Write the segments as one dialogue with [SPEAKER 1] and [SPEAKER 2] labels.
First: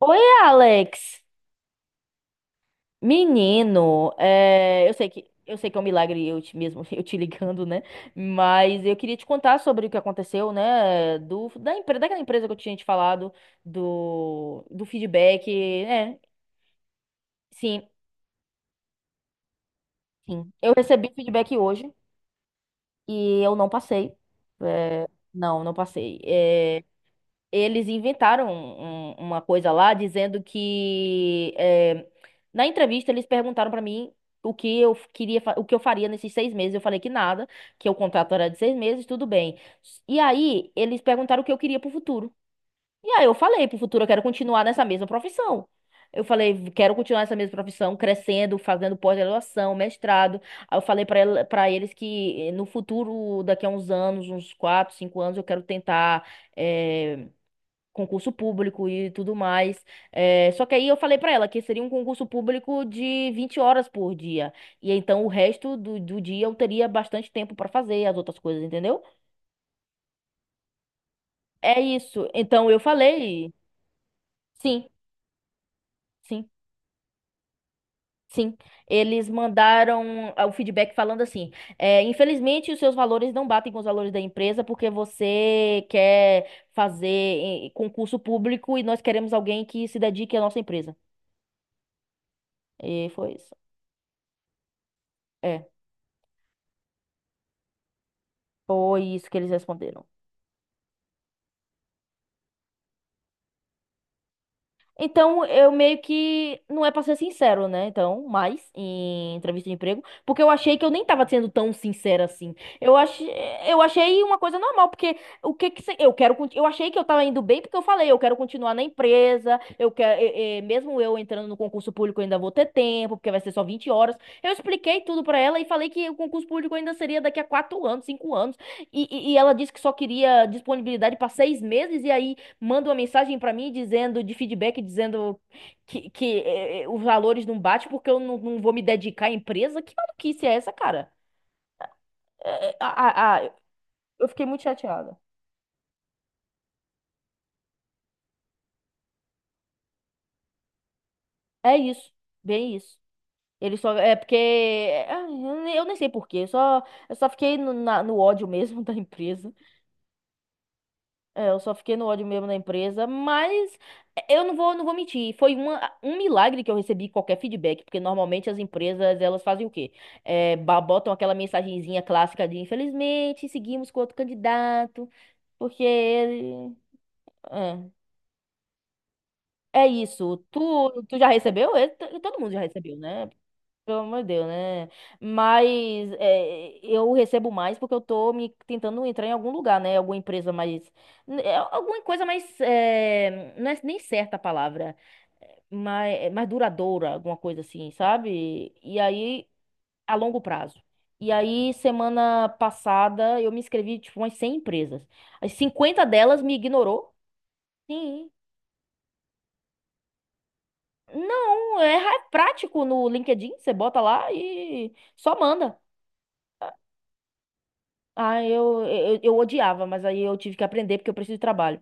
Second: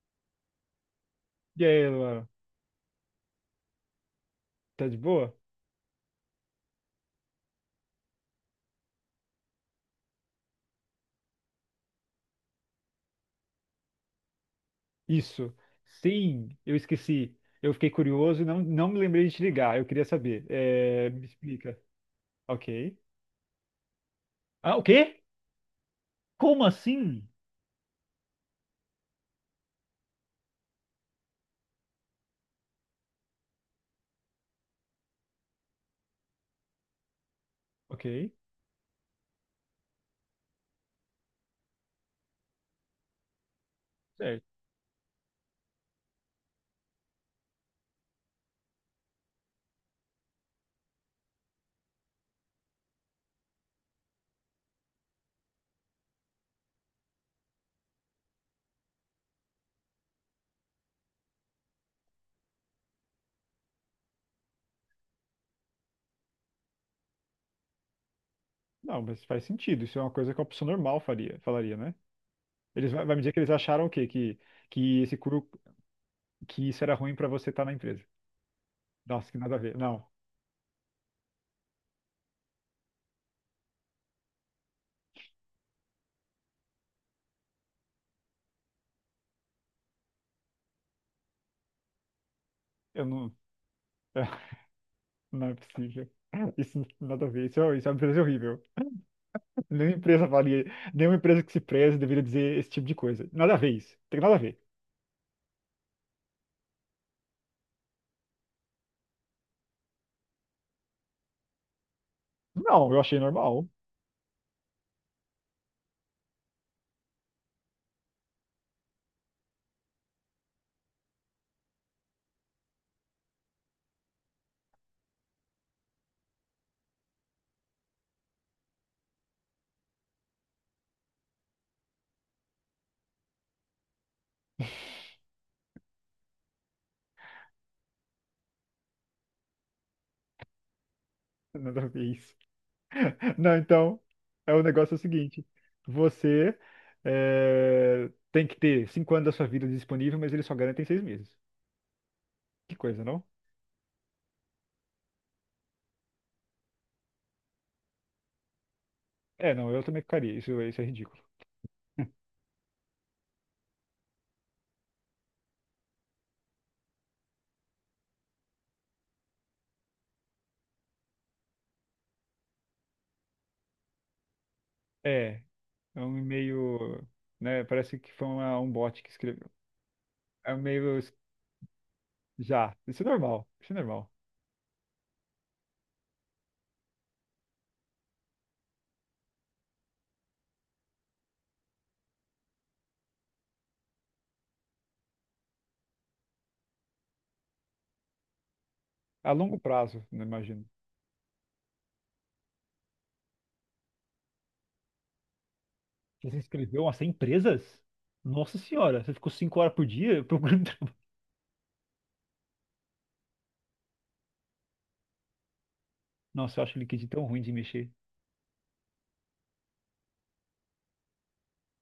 [SPEAKER 1] Oi, Alex.
[SPEAKER 2] E aí, Luana,
[SPEAKER 1] Menino,
[SPEAKER 2] tá
[SPEAKER 1] eu
[SPEAKER 2] de
[SPEAKER 1] sei que
[SPEAKER 2] boa?
[SPEAKER 1] eu sei que é um milagre eu te mesmo eu te ligando, né? Mas eu queria te contar sobre o que aconteceu, né? Do da empresa, daquela empresa que eu tinha te falado do feedback,
[SPEAKER 2] Isso.
[SPEAKER 1] né?
[SPEAKER 2] Sim, eu esqueci. Eu
[SPEAKER 1] Sim,
[SPEAKER 2] fiquei curioso e não me lembrei de te ligar. Eu queria saber.
[SPEAKER 1] sim. Eu
[SPEAKER 2] É,
[SPEAKER 1] recebi
[SPEAKER 2] me
[SPEAKER 1] feedback
[SPEAKER 2] explica.
[SPEAKER 1] hoje
[SPEAKER 2] Ok.
[SPEAKER 1] e eu não passei.
[SPEAKER 2] Ah, o
[SPEAKER 1] É,
[SPEAKER 2] quê?
[SPEAKER 1] não, não passei.
[SPEAKER 2] Como assim?
[SPEAKER 1] Eles inventaram uma coisa lá dizendo que na entrevista eles perguntaram pra mim o que eu faria nesses 6 meses. Eu falei que nada, que o
[SPEAKER 2] Ok.
[SPEAKER 1] contrato era de 6 meses, tudo bem. E aí eles perguntaram o que eu queria pro futuro. E aí eu falei pro futuro eu quero
[SPEAKER 2] Certo.
[SPEAKER 1] continuar nessa mesma profissão. Eu falei, quero continuar nessa mesma profissão, crescendo, fazendo pós-graduação, mestrado. Aí eu falei pra eles que no futuro, daqui a uns anos, uns 4, 5 anos, eu quero tentar eh, concurso público e tudo mais. É, só que aí eu falei pra ela que seria um concurso público de 20 horas por dia. E então o resto do dia eu teria bastante tempo pra fazer as outras coisas,
[SPEAKER 2] Não,
[SPEAKER 1] entendeu?
[SPEAKER 2] mas faz sentido. Isso é uma coisa que uma pessoa normal faria, falaria,
[SPEAKER 1] É
[SPEAKER 2] né?
[SPEAKER 1] isso. Então eu
[SPEAKER 2] Eles vai me dizer que eles
[SPEAKER 1] falei,
[SPEAKER 2] acharam o quê? Que,
[SPEAKER 1] sim,
[SPEAKER 2] que esse curo,
[SPEAKER 1] sim.
[SPEAKER 2] que isso era ruim pra você estar na empresa.
[SPEAKER 1] Sim, eles
[SPEAKER 2] Nossa, que nada a ver. Não,
[SPEAKER 1] mandaram o feedback falando assim: infelizmente, os seus valores não batem com os valores da empresa porque você quer fazer concurso público e nós queremos alguém que se dedique à nossa empresa.
[SPEAKER 2] eu
[SPEAKER 1] E foi
[SPEAKER 2] não.
[SPEAKER 1] isso.
[SPEAKER 2] Não é
[SPEAKER 1] É.
[SPEAKER 2] possível. Isso não tem nada a ver. Isso é uma empresa horrível.
[SPEAKER 1] Foi isso que eles
[SPEAKER 2] Nenhuma
[SPEAKER 1] responderam.
[SPEAKER 2] empresa valia, nenhuma empresa que se preze deveria dizer esse tipo de coisa. Nada a ver isso. Tem nada a ver.
[SPEAKER 1] Então, eu meio que. Não é pra ser sincero, né? Então, mais em entrevista de emprego. Porque eu achei que eu nem tava sendo tão sincera assim.
[SPEAKER 2] Não,
[SPEAKER 1] Eu
[SPEAKER 2] eu achei
[SPEAKER 1] achei,
[SPEAKER 2] normal.
[SPEAKER 1] eu achei uma coisa normal. Porque o que que. Eu quero. Eu achei que eu tava indo bem porque eu falei, eu quero continuar na empresa. Eu quero. Mesmo eu entrando no concurso público, eu ainda vou ter tempo, porque vai ser só 20 horas. Eu expliquei tudo pra ela e falei que o concurso público ainda seria daqui a 4 anos, 5 anos. E ela disse que só queria disponibilidade pra 6 meses. E aí. Manda uma mensagem pra mim dizendo, de feedback, dizendo que os valores não batem porque eu não vou me dedicar à empresa? Que maluquice é essa, cara?
[SPEAKER 2] Nada a ver isso.
[SPEAKER 1] É, é, ah, ah, ah,
[SPEAKER 2] Não, então,
[SPEAKER 1] eu fiquei
[SPEAKER 2] é
[SPEAKER 1] muito
[SPEAKER 2] o negócio é o
[SPEAKER 1] chateada.
[SPEAKER 2] seguinte. Você é, tem que ter 5 anos da sua vida disponível, mas eles só garantem 6 meses.
[SPEAKER 1] É isso, bem
[SPEAKER 2] Que
[SPEAKER 1] isso.
[SPEAKER 2] coisa, não?
[SPEAKER 1] Ele só. É porque. Eu nem sei por quê. Só, eu só fiquei no ódio mesmo da empresa.
[SPEAKER 2] É, não, eu também ficaria. Isso é ridículo.
[SPEAKER 1] É, eu só fiquei no ódio mesmo na empresa, mas eu não vou mentir. Foi um milagre que eu recebi qualquer feedback, porque normalmente as empresas elas fazem o quê? É, botam aquela mensagenzinha clássica de infelizmente seguimos com outro candidato,
[SPEAKER 2] É,
[SPEAKER 1] porque
[SPEAKER 2] é um
[SPEAKER 1] ele.
[SPEAKER 2] e-mail, né?
[SPEAKER 1] É,
[SPEAKER 2] Parece que foi um bot que escreveu.
[SPEAKER 1] é isso.
[SPEAKER 2] É um e-mail
[SPEAKER 1] Tu já recebeu? É, todo mundo já
[SPEAKER 2] já.
[SPEAKER 1] recebeu,
[SPEAKER 2] Isso é
[SPEAKER 1] né?
[SPEAKER 2] normal. Isso é
[SPEAKER 1] Pelo
[SPEAKER 2] normal.
[SPEAKER 1] amor de Deus, né? Mas eu recebo mais porque eu tô me tentando entrar em algum lugar, né? Alguma empresa mais. Alguma coisa mais. Não é nem certa a palavra, mas mais duradoura, alguma coisa assim, sabe? E
[SPEAKER 2] A
[SPEAKER 1] aí,
[SPEAKER 2] longo prazo,
[SPEAKER 1] a
[SPEAKER 2] não
[SPEAKER 1] longo
[SPEAKER 2] imagino.
[SPEAKER 1] prazo. E aí, semana passada, eu me inscrevi, tipo, umas 100 empresas. As 50
[SPEAKER 2] Você se
[SPEAKER 1] delas me
[SPEAKER 2] inscreveu a 100
[SPEAKER 1] ignorou.
[SPEAKER 2] empresas?
[SPEAKER 1] Sim.
[SPEAKER 2] Nossa senhora, você ficou 5 horas por dia procurando trabalho.
[SPEAKER 1] Não, é prático no LinkedIn, você bota lá e só manda.
[SPEAKER 2] Nossa, eu acho o LinkedIn tão ruim de mexer.
[SPEAKER 1] Ah, eu odiava, mas aí eu tive que aprender porque eu preciso de trabalho.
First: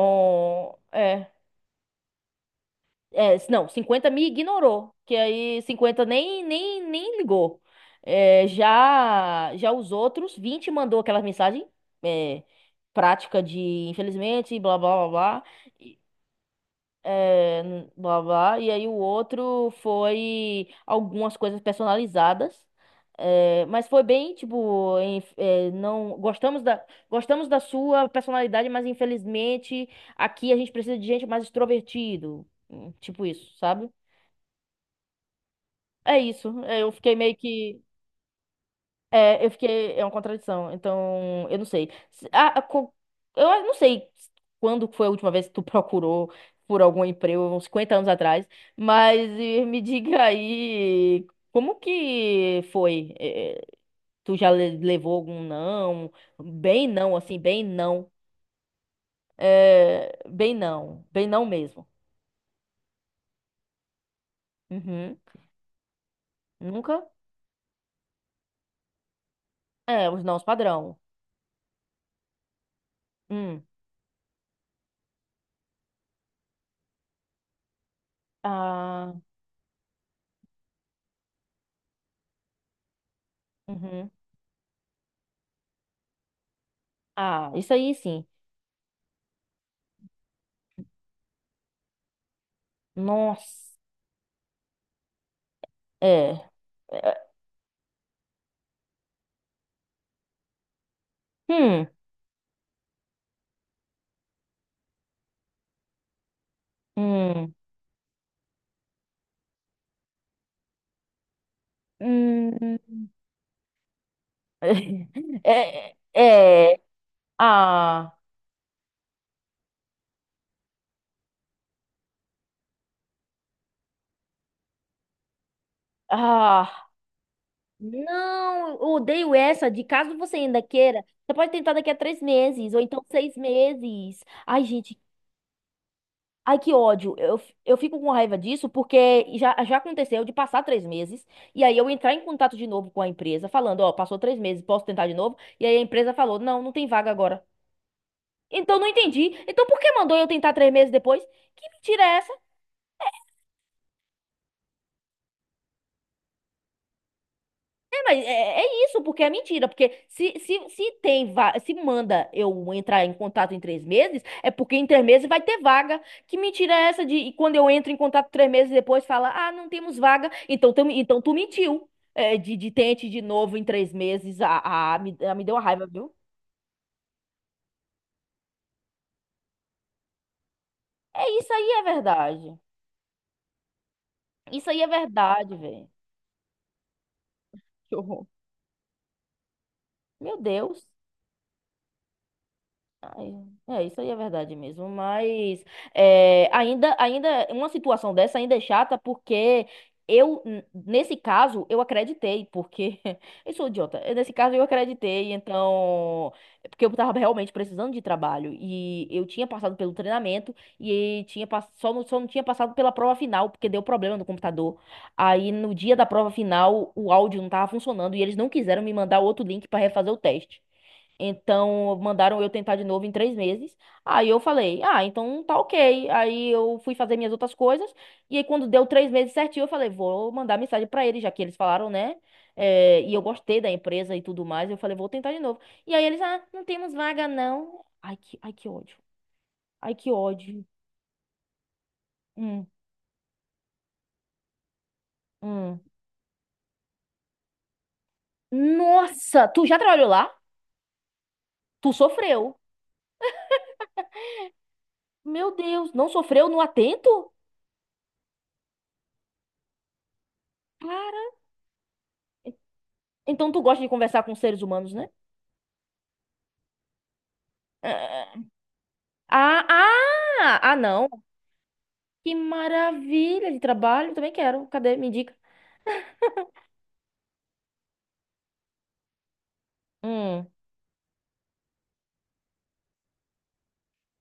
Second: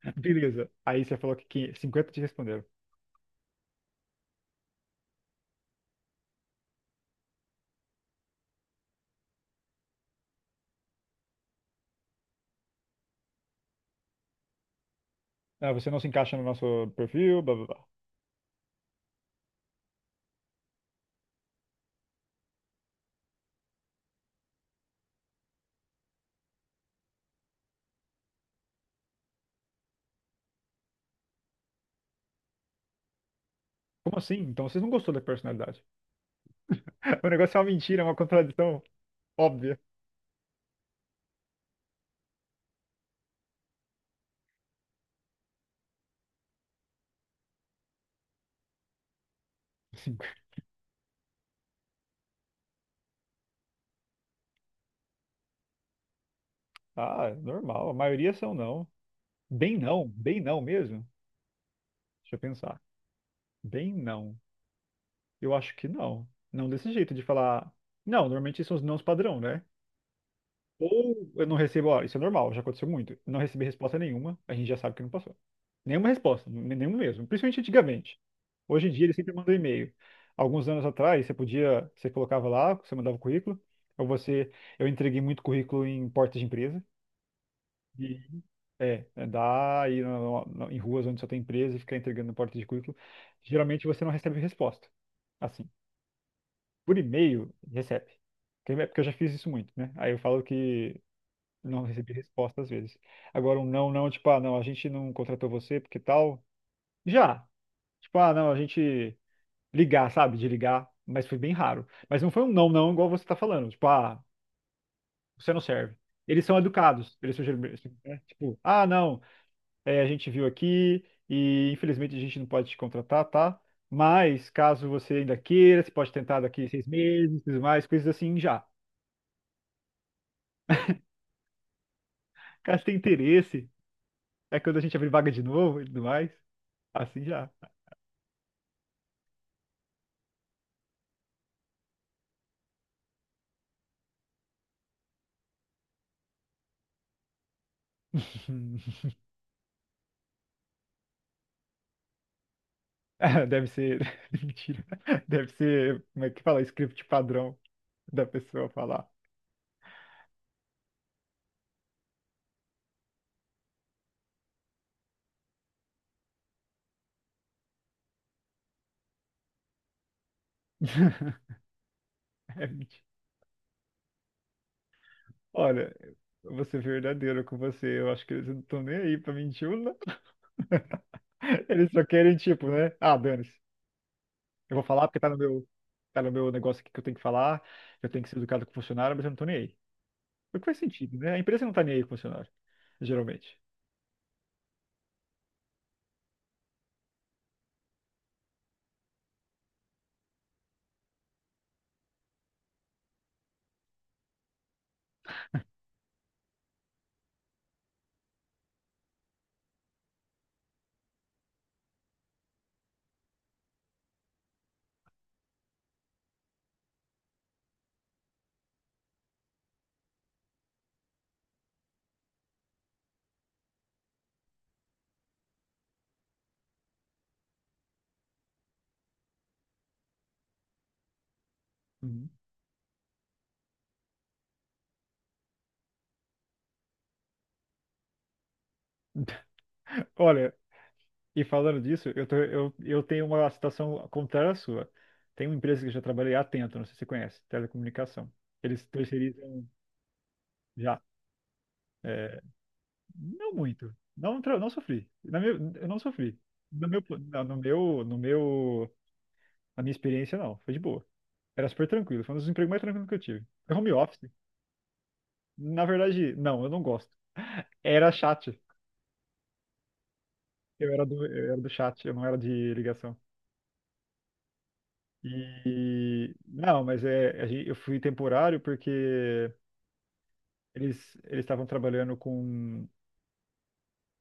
[SPEAKER 2] Beleza. Aí você falou que 50 te responderam.
[SPEAKER 1] não, 50 me ignorou, que aí 50 nem ligou. É, já já os outros 20 mandou aquela mensagem é, prática de infelizmente blá blá blá blá
[SPEAKER 2] Ah, você não se encaixa no nosso perfil, blá
[SPEAKER 1] é,
[SPEAKER 2] blá blá.
[SPEAKER 1] blá blá. E aí o outro foi algumas coisas personalizadas. Mas foi bem, tipo, não gostamos da sua personalidade, mas infelizmente aqui a gente precisa de gente mais extrovertido. Hum. Tipo isso, sabe?
[SPEAKER 2] Como assim? Então vocês não gostou da personalidade.
[SPEAKER 1] É isso. Eu fiquei
[SPEAKER 2] O
[SPEAKER 1] meio
[SPEAKER 2] negócio é uma
[SPEAKER 1] que.
[SPEAKER 2] mentira, é uma contradição
[SPEAKER 1] É, eu
[SPEAKER 2] óbvia.
[SPEAKER 1] fiquei. É uma contradição. Então, eu não sei. Eu não sei quando foi a última vez que tu procurou por algum emprego, uns 50 anos atrás, mas me
[SPEAKER 2] Assim,
[SPEAKER 1] diga aí como que foi? Tu já levou algum não? Bem não,
[SPEAKER 2] ah,
[SPEAKER 1] assim, bem
[SPEAKER 2] normal. A
[SPEAKER 1] não.
[SPEAKER 2] maioria são não. Bem não,
[SPEAKER 1] É,
[SPEAKER 2] bem
[SPEAKER 1] bem
[SPEAKER 2] não
[SPEAKER 1] não.
[SPEAKER 2] mesmo.
[SPEAKER 1] Bem não mesmo.
[SPEAKER 2] Deixa eu pensar. Bem não.
[SPEAKER 1] Uhum.
[SPEAKER 2] Eu acho que não. Não desse
[SPEAKER 1] Nunca?
[SPEAKER 2] jeito de falar. Não, normalmente são os nãos padrão, né?
[SPEAKER 1] É, os nãos padrão.
[SPEAKER 2] Ou eu não recebo, ó, isso é normal, já aconteceu muito. Não
[SPEAKER 1] Hum.
[SPEAKER 2] recebi resposta nenhuma, a gente já sabe que não passou. Nenhuma resposta, nenhum mesmo, principalmente antigamente. Hoje em dia
[SPEAKER 1] Ah,
[SPEAKER 2] ele sempre manda um e-mail. Alguns anos atrás, você podia, você colocava lá, você mandava o currículo, ou
[SPEAKER 1] uhum.
[SPEAKER 2] você, eu entreguei muito currículo em portas de empresa,
[SPEAKER 1] Ah, isso aí
[SPEAKER 2] e
[SPEAKER 1] sim.
[SPEAKER 2] é dá aí em ruas onde só tem empresa e ficar entregando em porta de currículo.
[SPEAKER 1] Nossa.
[SPEAKER 2] Geralmente você não recebe resposta. Assim,
[SPEAKER 1] É.
[SPEAKER 2] por
[SPEAKER 1] É.
[SPEAKER 2] e-mail, recebe. Porque é porque eu já fiz isso muito, né? Aí eu falo que não
[SPEAKER 1] Hum.
[SPEAKER 2] recebi resposta às vezes. Agora, um não, não, tipo, ah, não, a gente não contratou você porque tal. Já.
[SPEAKER 1] Hum.
[SPEAKER 2] Tipo, ah, não, a gente ligar, sabe? De ligar, mas foi bem raro. Mas não foi um não,
[SPEAKER 1] Hum.
[SPEAKER 2] não, igual você tá falando. Tipo, ah, você não
[SPEAKER 1] É.
[SPEAKER 2] serve. Eles são
[SPEAKER 1] É.
[SPEAKER 2] educados. Eles são, geralmente,
[SPEAKER 1] Ah.
[SPEAKER 2] né? Tipo, ah, não, é, a gente viu aqui e infelizmente a gente não pode te contratar, tá? Mas caso você ainda queira, você pode tentar daqui
[SPEAKER 1] Ah.
[SPEAKER 2] 6 meses, tudo mais, coisas assim já.
[SPEAKER 1] Não, eu odeio essa. De caso você ainda queira, você pode tentar daqui a 3 meses, ou
[SPEAKER 2] Caso tenha
[SPEAKER 1] então seis
[SPEAKER 2] interesse,
[SPEAKER 1] meses.
[SPEAKER 2] é
[SPEAKER 1] Ai,
[SPEAKER 2] quando a gente
[SPEAKER 1] gente.
[SPEAKER 2] abrir vaga de novo e tudo mais,
[SPEAKER 1] Ai, que ódio.
[SPEAKER 2] assim
[SPEAKER 1] Eu,
[SPEAKER 2] já.
[SPEAKER 1] eu fico com raiva disso porque já, já aconteceu de passar 3 meses e aí eu entrar em contato de novo com a empresa, falando, ó, passou 3 meses, posso tentar de novo? E aí a empresa falou, não, não tem vaga agora. Então não entendi. Então por que mandou eu tentar 3 meses depois? Que mentira é essa?
[SPEAKER 2] Deve ser. Mentira. Deve ser. Como é que fala? Script padrão
[SPEAKER 1] É, mas
[SPEAKER 2] da
[SPEAKER 1] é,
[SPEAKER 2] pessoa
[SPEAKER 1] é isso,
[SPEAKER 2] falar.
[SPEAKER 1] porque é mentira. Porque se se manda eu entrar em contato em 3 meses, é porque em 3 meses vai ter vaga. Que mentira é essa de e quando eu entro em contato 3 meses depois fala, ah, não temos vaga. Então tu mentiu. É,
[SPEAKER 2] É
[SPEAKER 1] de
[SPEAKER 2] mentira.
[SPEAKER 1] tente de novo em 3 meses. Ah, ah, me deu uma raiva,
[SPEAKER 2] Olha,
[SPEAKER 1] viu?
[SPEAKER 2] eu vou ser verdadeiro com você. Eu acho que eles não estão nem aí pra mentir ou
[SPEAKER 1] É isso aí, é
[SPEAKER 2] eles só querem,
[SPEAKER 1] verdade.
[SPEAKER 2] tipo, né? Ah, dane-se.
[SPEAKER 1] Isso
[SPEAKER 2] Eu
[SPEAKER 1] aí
[SPEAKER 2] vou
[SPEAKER 1] é
[SPEAKER 2] falar porque tá no
[SPEAKER 1] verdade,
[SPEAKER 2] meu,
[SPEAKER 1] velho.
[SPEAKER 2] tá no meu negócio aqui que eu tenho que falar.
[SPEAKER 1] Que
[SPEAKER 2] Eu tenho
[SPEAKER 1] horror.
[SPEAKER 2] que ser educado com o funcionário, mas eu não tô nem aí.
[SPEAKER 1] Meu
[SPEAKER 2] O que faz
[SPEAKER 1] Deus.
[SPEAKER 2] sentido, né? A empresa não tá nem aí com o funcionário,
[SPEAKER 1] Ai.
[SPEAKER 2] geralmente.
[SPEAKER 1] É, isso aí é verdade mesmo, mas uma situação dessa ainda é chata porque nesse caso, eu acreditei, porque eu sou idiota. Eu, nesse caso eu acreditei, então, é porque eu tava realmente precisando de trabalho e eu tinha passado pelo treinamento e tinha, só não tinha passado pela prova final, porque deu problema no computador. Aí no dia da prova final o áudio não tava funcionando e eles não quiseram me mandar outro link para refazer o teste. Então, mandaram eu tentar de novo em 3 meses. Aí eu falei, ah, então tá ok. Aí eu fui fazer minhas outras coisas. E aí, quando deu 3 meses certinho, eu falei, vou mandar mensagem pra eles, já que eles falaram, né?
[SPEAKER 2] Uhum.
[SPEAKER 1] É, e eu gostei da empresa e tudo mais. Eu falei, vou tentar de novo. E aí eles, ah, não temos vaga, não. Ai, que ódio. Ai, que
[SPEAKER 2] Olha,
[SPEAKER 1] ódio.
[SPEAKER 2] e falando disso, eu, tô-
[SPEAKER 1] Hum,
[SPEAKER 2] eu, eu tenho uma situação contrária à sua. Tem uma
[SPEAKER 1] hum.
[SPEAKER 2] empresa que eu já trabalhei, a Atento, não sei se você conhece, telecomunicação. Eles
[SPEAKER 1] Nossa, tu
[SPEAKER 2] terceirizam
[SPEAKER 1] já trabalhou lá?
[SPEAKER 2] já.
[SPEAKER 1] Tu
[SPEAKER 2] É,
[SPEAKER 1] sofreu.
[SPEAKER 2] não muito. Não, não sofri.
[SPEAKER 1] Meu
[SPEAKER 2] Eu
[SPEAKER 1] Deus,
[SPEAKER 2] não
[SPEAKER 1] não
[SPEAKER 2] sofri.
[SPEAKER 1] sofreu no
[SPEAKER 2] No meu,
[SPEAKER 1] atento?
[SPEAKER 2] na- no meu, no meu, na minha experiência, não. Foi de boa.
[SPEAKER 1] Cara.
[SPEAKER 2] Era super tranquilo. Foi um dos empregos mais tranquilos que eu tive.
[SPEAKER 1] Então tu
[SPEAKER 2] É
[SPEAKER 1] gosta de
[SPEAKER 2] home
[SPEAKER 1] conversar
[SPEAKER 2] office.
[SPEAKER 1] com seres humanos, né?
[SPEAKER 2] Na verdade, não, eu não gosto. Era chat.
[SPEAKER 1] Ah, ah! Ah,
[SPEAKER 2] Eu era
[SPEAKER 1] não.
[SPEAKER 2] do, eu era do chat, eu não
[SPEAKER 1] Que
[SPEAKER 2] era de ligação.
[SPEAKER 1] maravilha de trabalho. Também quero. Cadê? Me indica.
[SPEAKER 2] E não, mas é, eu fui temporário porque
[SPEAKER 1] Hum.
[SPEAKER 2] eles estavam trabalhando com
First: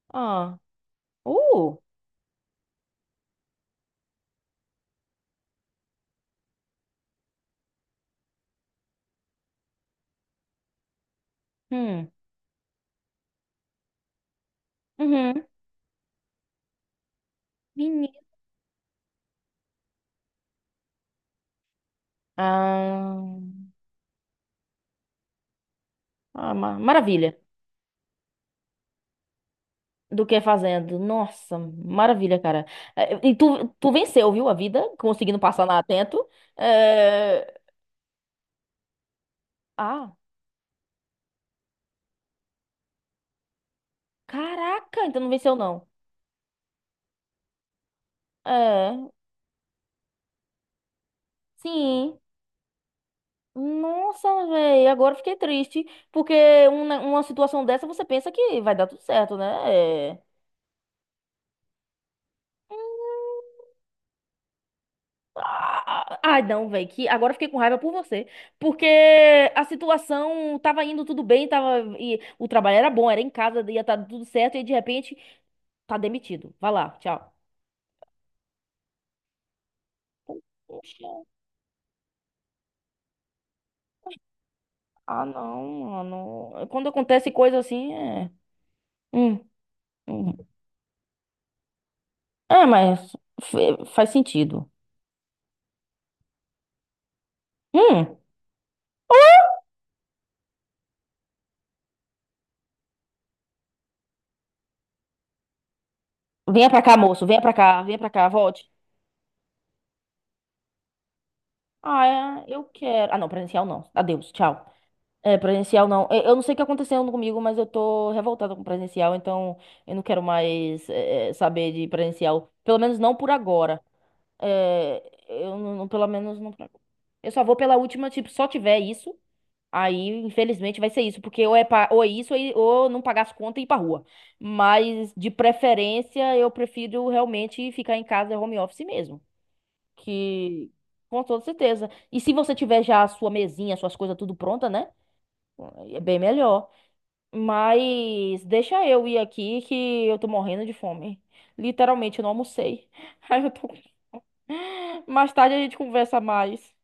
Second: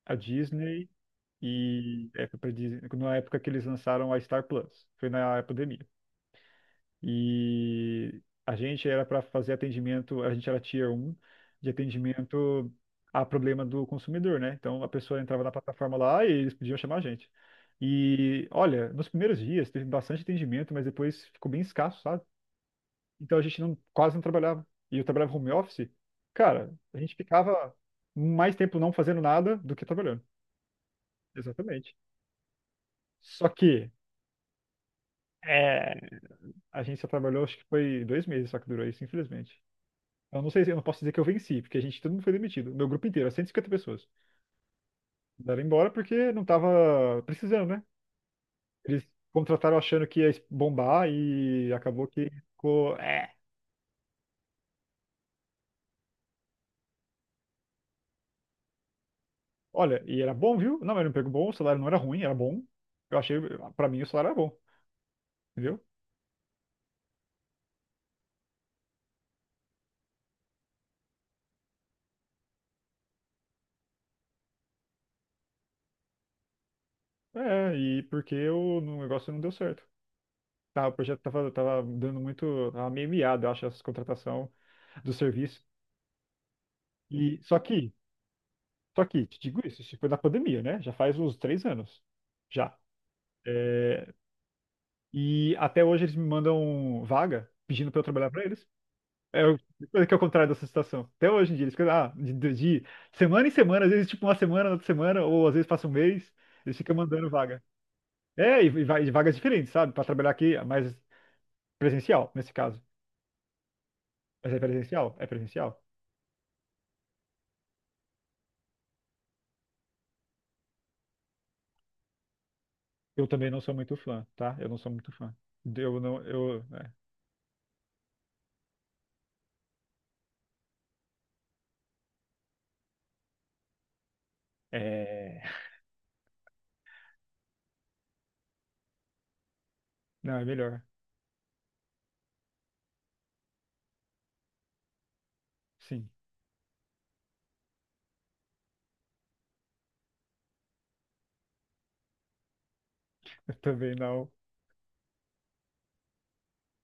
[SPEAKER 2] a
[SPEAKER 1] Ah.
[SPEAKER 2] Disney
[SPEAKER 1] Uh.
[SPEAKER 2] e foi pra Disney, na época que eles lançaram a Star Plus, foi na pandemia. E a gente era para fazer atendimento, a gente era tier 1 de
[SPEAKER 1] Hum.
[SPEAKER 2] atendimento a problema do consumidor, né? Então a pessoa entrava
[SPEAKER 1] Uhum.
[SPEAKER 2] na plataforma lá e eles podiam chamar a gente.
[SPEAKER 1] Menina.
[SPEAKER 2] E olha, nos primeiros dias teve bastante atendimento, mas depois ficou bem escasso, sabe? Então
[SPEAKER 1] Ah.
[SPEAKER 2] a gente quase não trabalhava. E eu trabalhava home office.
[SPEAKER 1] Ah,
[SPEAKER 2] Cara, a gente
[SPEAKER 1] maravilha.
[SPEAKER 2] ficava mais tempo não fazendo nada do que trabalhando.
[SPEAKER 1] Do que é fazendo. Nossa,
[SPEAKER 2] Exatamente.
[SPEAKER 1] maravilha, cara. E
[SPEAKER 2] Só
[SPEAKER 1] tu
[SPEAKER 2] que
[SPEAKER 1] venceu, viu, a vida? Conseguindo passar na
[SPEAKER 2] é,
[SPEAKER 1] Atento.
[SPEAKER 2] a gente só trabalhou,
[SPEAKER 1] Eh,
[SPEAKER 2] acho que foi 2 meses só que durou isso, infelizmente.
[SPEAKER 1] Ah,
[SPEAKER 2] Eu não sei, eu não posso dizer que eu venci, porque a gente, todo mundo foi demitido. Meu grupo inteiro, 150 pessoas.
[SPEAKER 1] caraca, então não venceu,
[SPEAKER 2] Mandaram
[SPEAKER 1] não.
[SPEAKER 2] embora porque não tava precisando, né? Eles
[SPEAKER 1] É,
[SPEAKER 2] contrataram achando que ia bombar e acabou
[SPEAKER 1] sim.
[SPEAKER 2] que ficou. É.
[SPEAKER 1] Nossa, velho, agora eu fiquei triste, porque uma situação dessa você pensa que vai dar tudo certo,
[SPEAKER 2] Olha,
[SPEAKER 1] né? É.
[SPEAKER 2] e era bom, viu? Não, era um emprego bom, o salário não era ruim, era bom. Eu achei, pra mim, o salário era bom. Entendeu?
[SPEAKER 1] Ah, ai, não, velho, que agora eu fiquei com raiva por você, porque a situação tava indo tudo bem, tava e o trabalho era bom, era em casa, ia estar tudo certo e de repente tá demitido. Vai lá, tchau.
[SPEAKER 2] É, e porque o negócio não deu certo. Tá, o
[SPEAKER 1] Poxa.
[SPEAKER 2] projeto tava, dando muito, tava meio miado, eu acho, essa contratação do
[SPEAKER 1] Ah,
[SPEAKER 2] serviço.
[SPEAKER 1] não, mano. Quando acontece
[SPEAKER 2] E
[SPEAKER 1] coisa assim, é,
[SPEAKER 2] só que,
[SPEAKER 1] hum,
[SPEAKER 2] te digo isso, isso foi na
[SPEAKER 1] hum.
[SPEAKER 2] pandemia, né? Já faz uns 3 anos,
[SPEAKER 1] É,
[SPEAKER 2] já.
[SPEAKER 1] mas faz
[SPEAKER 2] É,
[SPEAKER 1] sentido.
[SPEAKER 2] e até hoje eles me mandam vaga pedindo pra eu
[SPEAKER 1] Hum.
[SPEAKER 2] trabalhar pra eles. É coisa que é o contrário dessa situação. Até hoje em dia, eles ficam, ah, de semana em semana, às vezes tipo uma semana, outra semana, ou às vezes passa um mês,
[SPEAKER 1] Venha
[SPEAKER 2] eles
[SPEAKER 1] pra
[SPEAKER 2] ficam
[SPEAKER 1] cá, moço,
[SPEAKER 2] mandando vaga.
[SPEAKER 1] venha pra cá,
[SPEAKER 2] É,
[SPEAKER 1] volte.
[SPEAKER 2] e vagas diferentes, sabe? Pra trabalhar aqui, mas presencial,
[SPEAKER 1] Ah,
[SPEAKER 2] nesse
[SPEAKER 1] é, eu
[SPEAKER 2] caso.
[SPEAKER 1] quero. Ah, não, presencial não. Adeus,
[SPEAKER 2] Mas é
[SPEAKER 1] tchau.
[SPEAKER 2] presencial? É
[SPEAKER 1] É,
[SPEAKER 2] presencial.
[SPEAKER 1] presencial não. Eu não sei o que aconteceu comigo, mas eu tô revoltada com presencial, então eu não quero mais saber de presencial. Pelo menos não
[SPEAKER 2] Eu
[SPEAKER 1] por
[SPEAKER 2] também não sou
[SPEAKER 1] agora.
[SPEAKER 2] muito fã, tá? Eu não sou
[SPEAKER 1] É,
[SPEAKER 2] muito fã.
[SPEAKER 1] eu não, não-
[SPEAKER 2] Eu
[SPEAKER 1] pelo
[SPEAKER 2] não,
[SPEAKER 1] menos não por agora. Eu só vou pela última, tipo, só tiver isso, aí infelizmente vai ser isso, porque ou é, ou é isso, ou não pagar as contas e ir pra rua.
[SPEAKER 2] é,
[SPEAKER 1] Mas de
[SPEAKER 2] é,
[SPEAKER 1] preferência, eu prefiro realmente ficar em casa, home office mesmo.
[SPEAKER 2] não, é
[SPEAKER 1] Que,
[SPEAKER 2] melhor.
[SPEAKER 1] com toda certeza. E se você tiver já a sua mesinha, suas coisas tudo pronta, né? É
[SPEAKER 2] Sim,
[SPEAKER 1] bem melhor. Mas deixa eu ir aqui que eu tô morrendo de fome. Literalmente, eu não almocei. Aí eu
[SPEAKER 2] eu
[SPEAKER 1] tô.
[SPEAKER 2] também não.
[SPEAKER 1] Mais tarde a gente conversa mais.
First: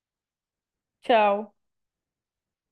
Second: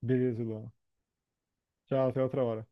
[SPEAKER 2] Beleza, Luan.
[SPEAKER 1] Tchau.
[SPEAKER 2] Tchau, até outra hora.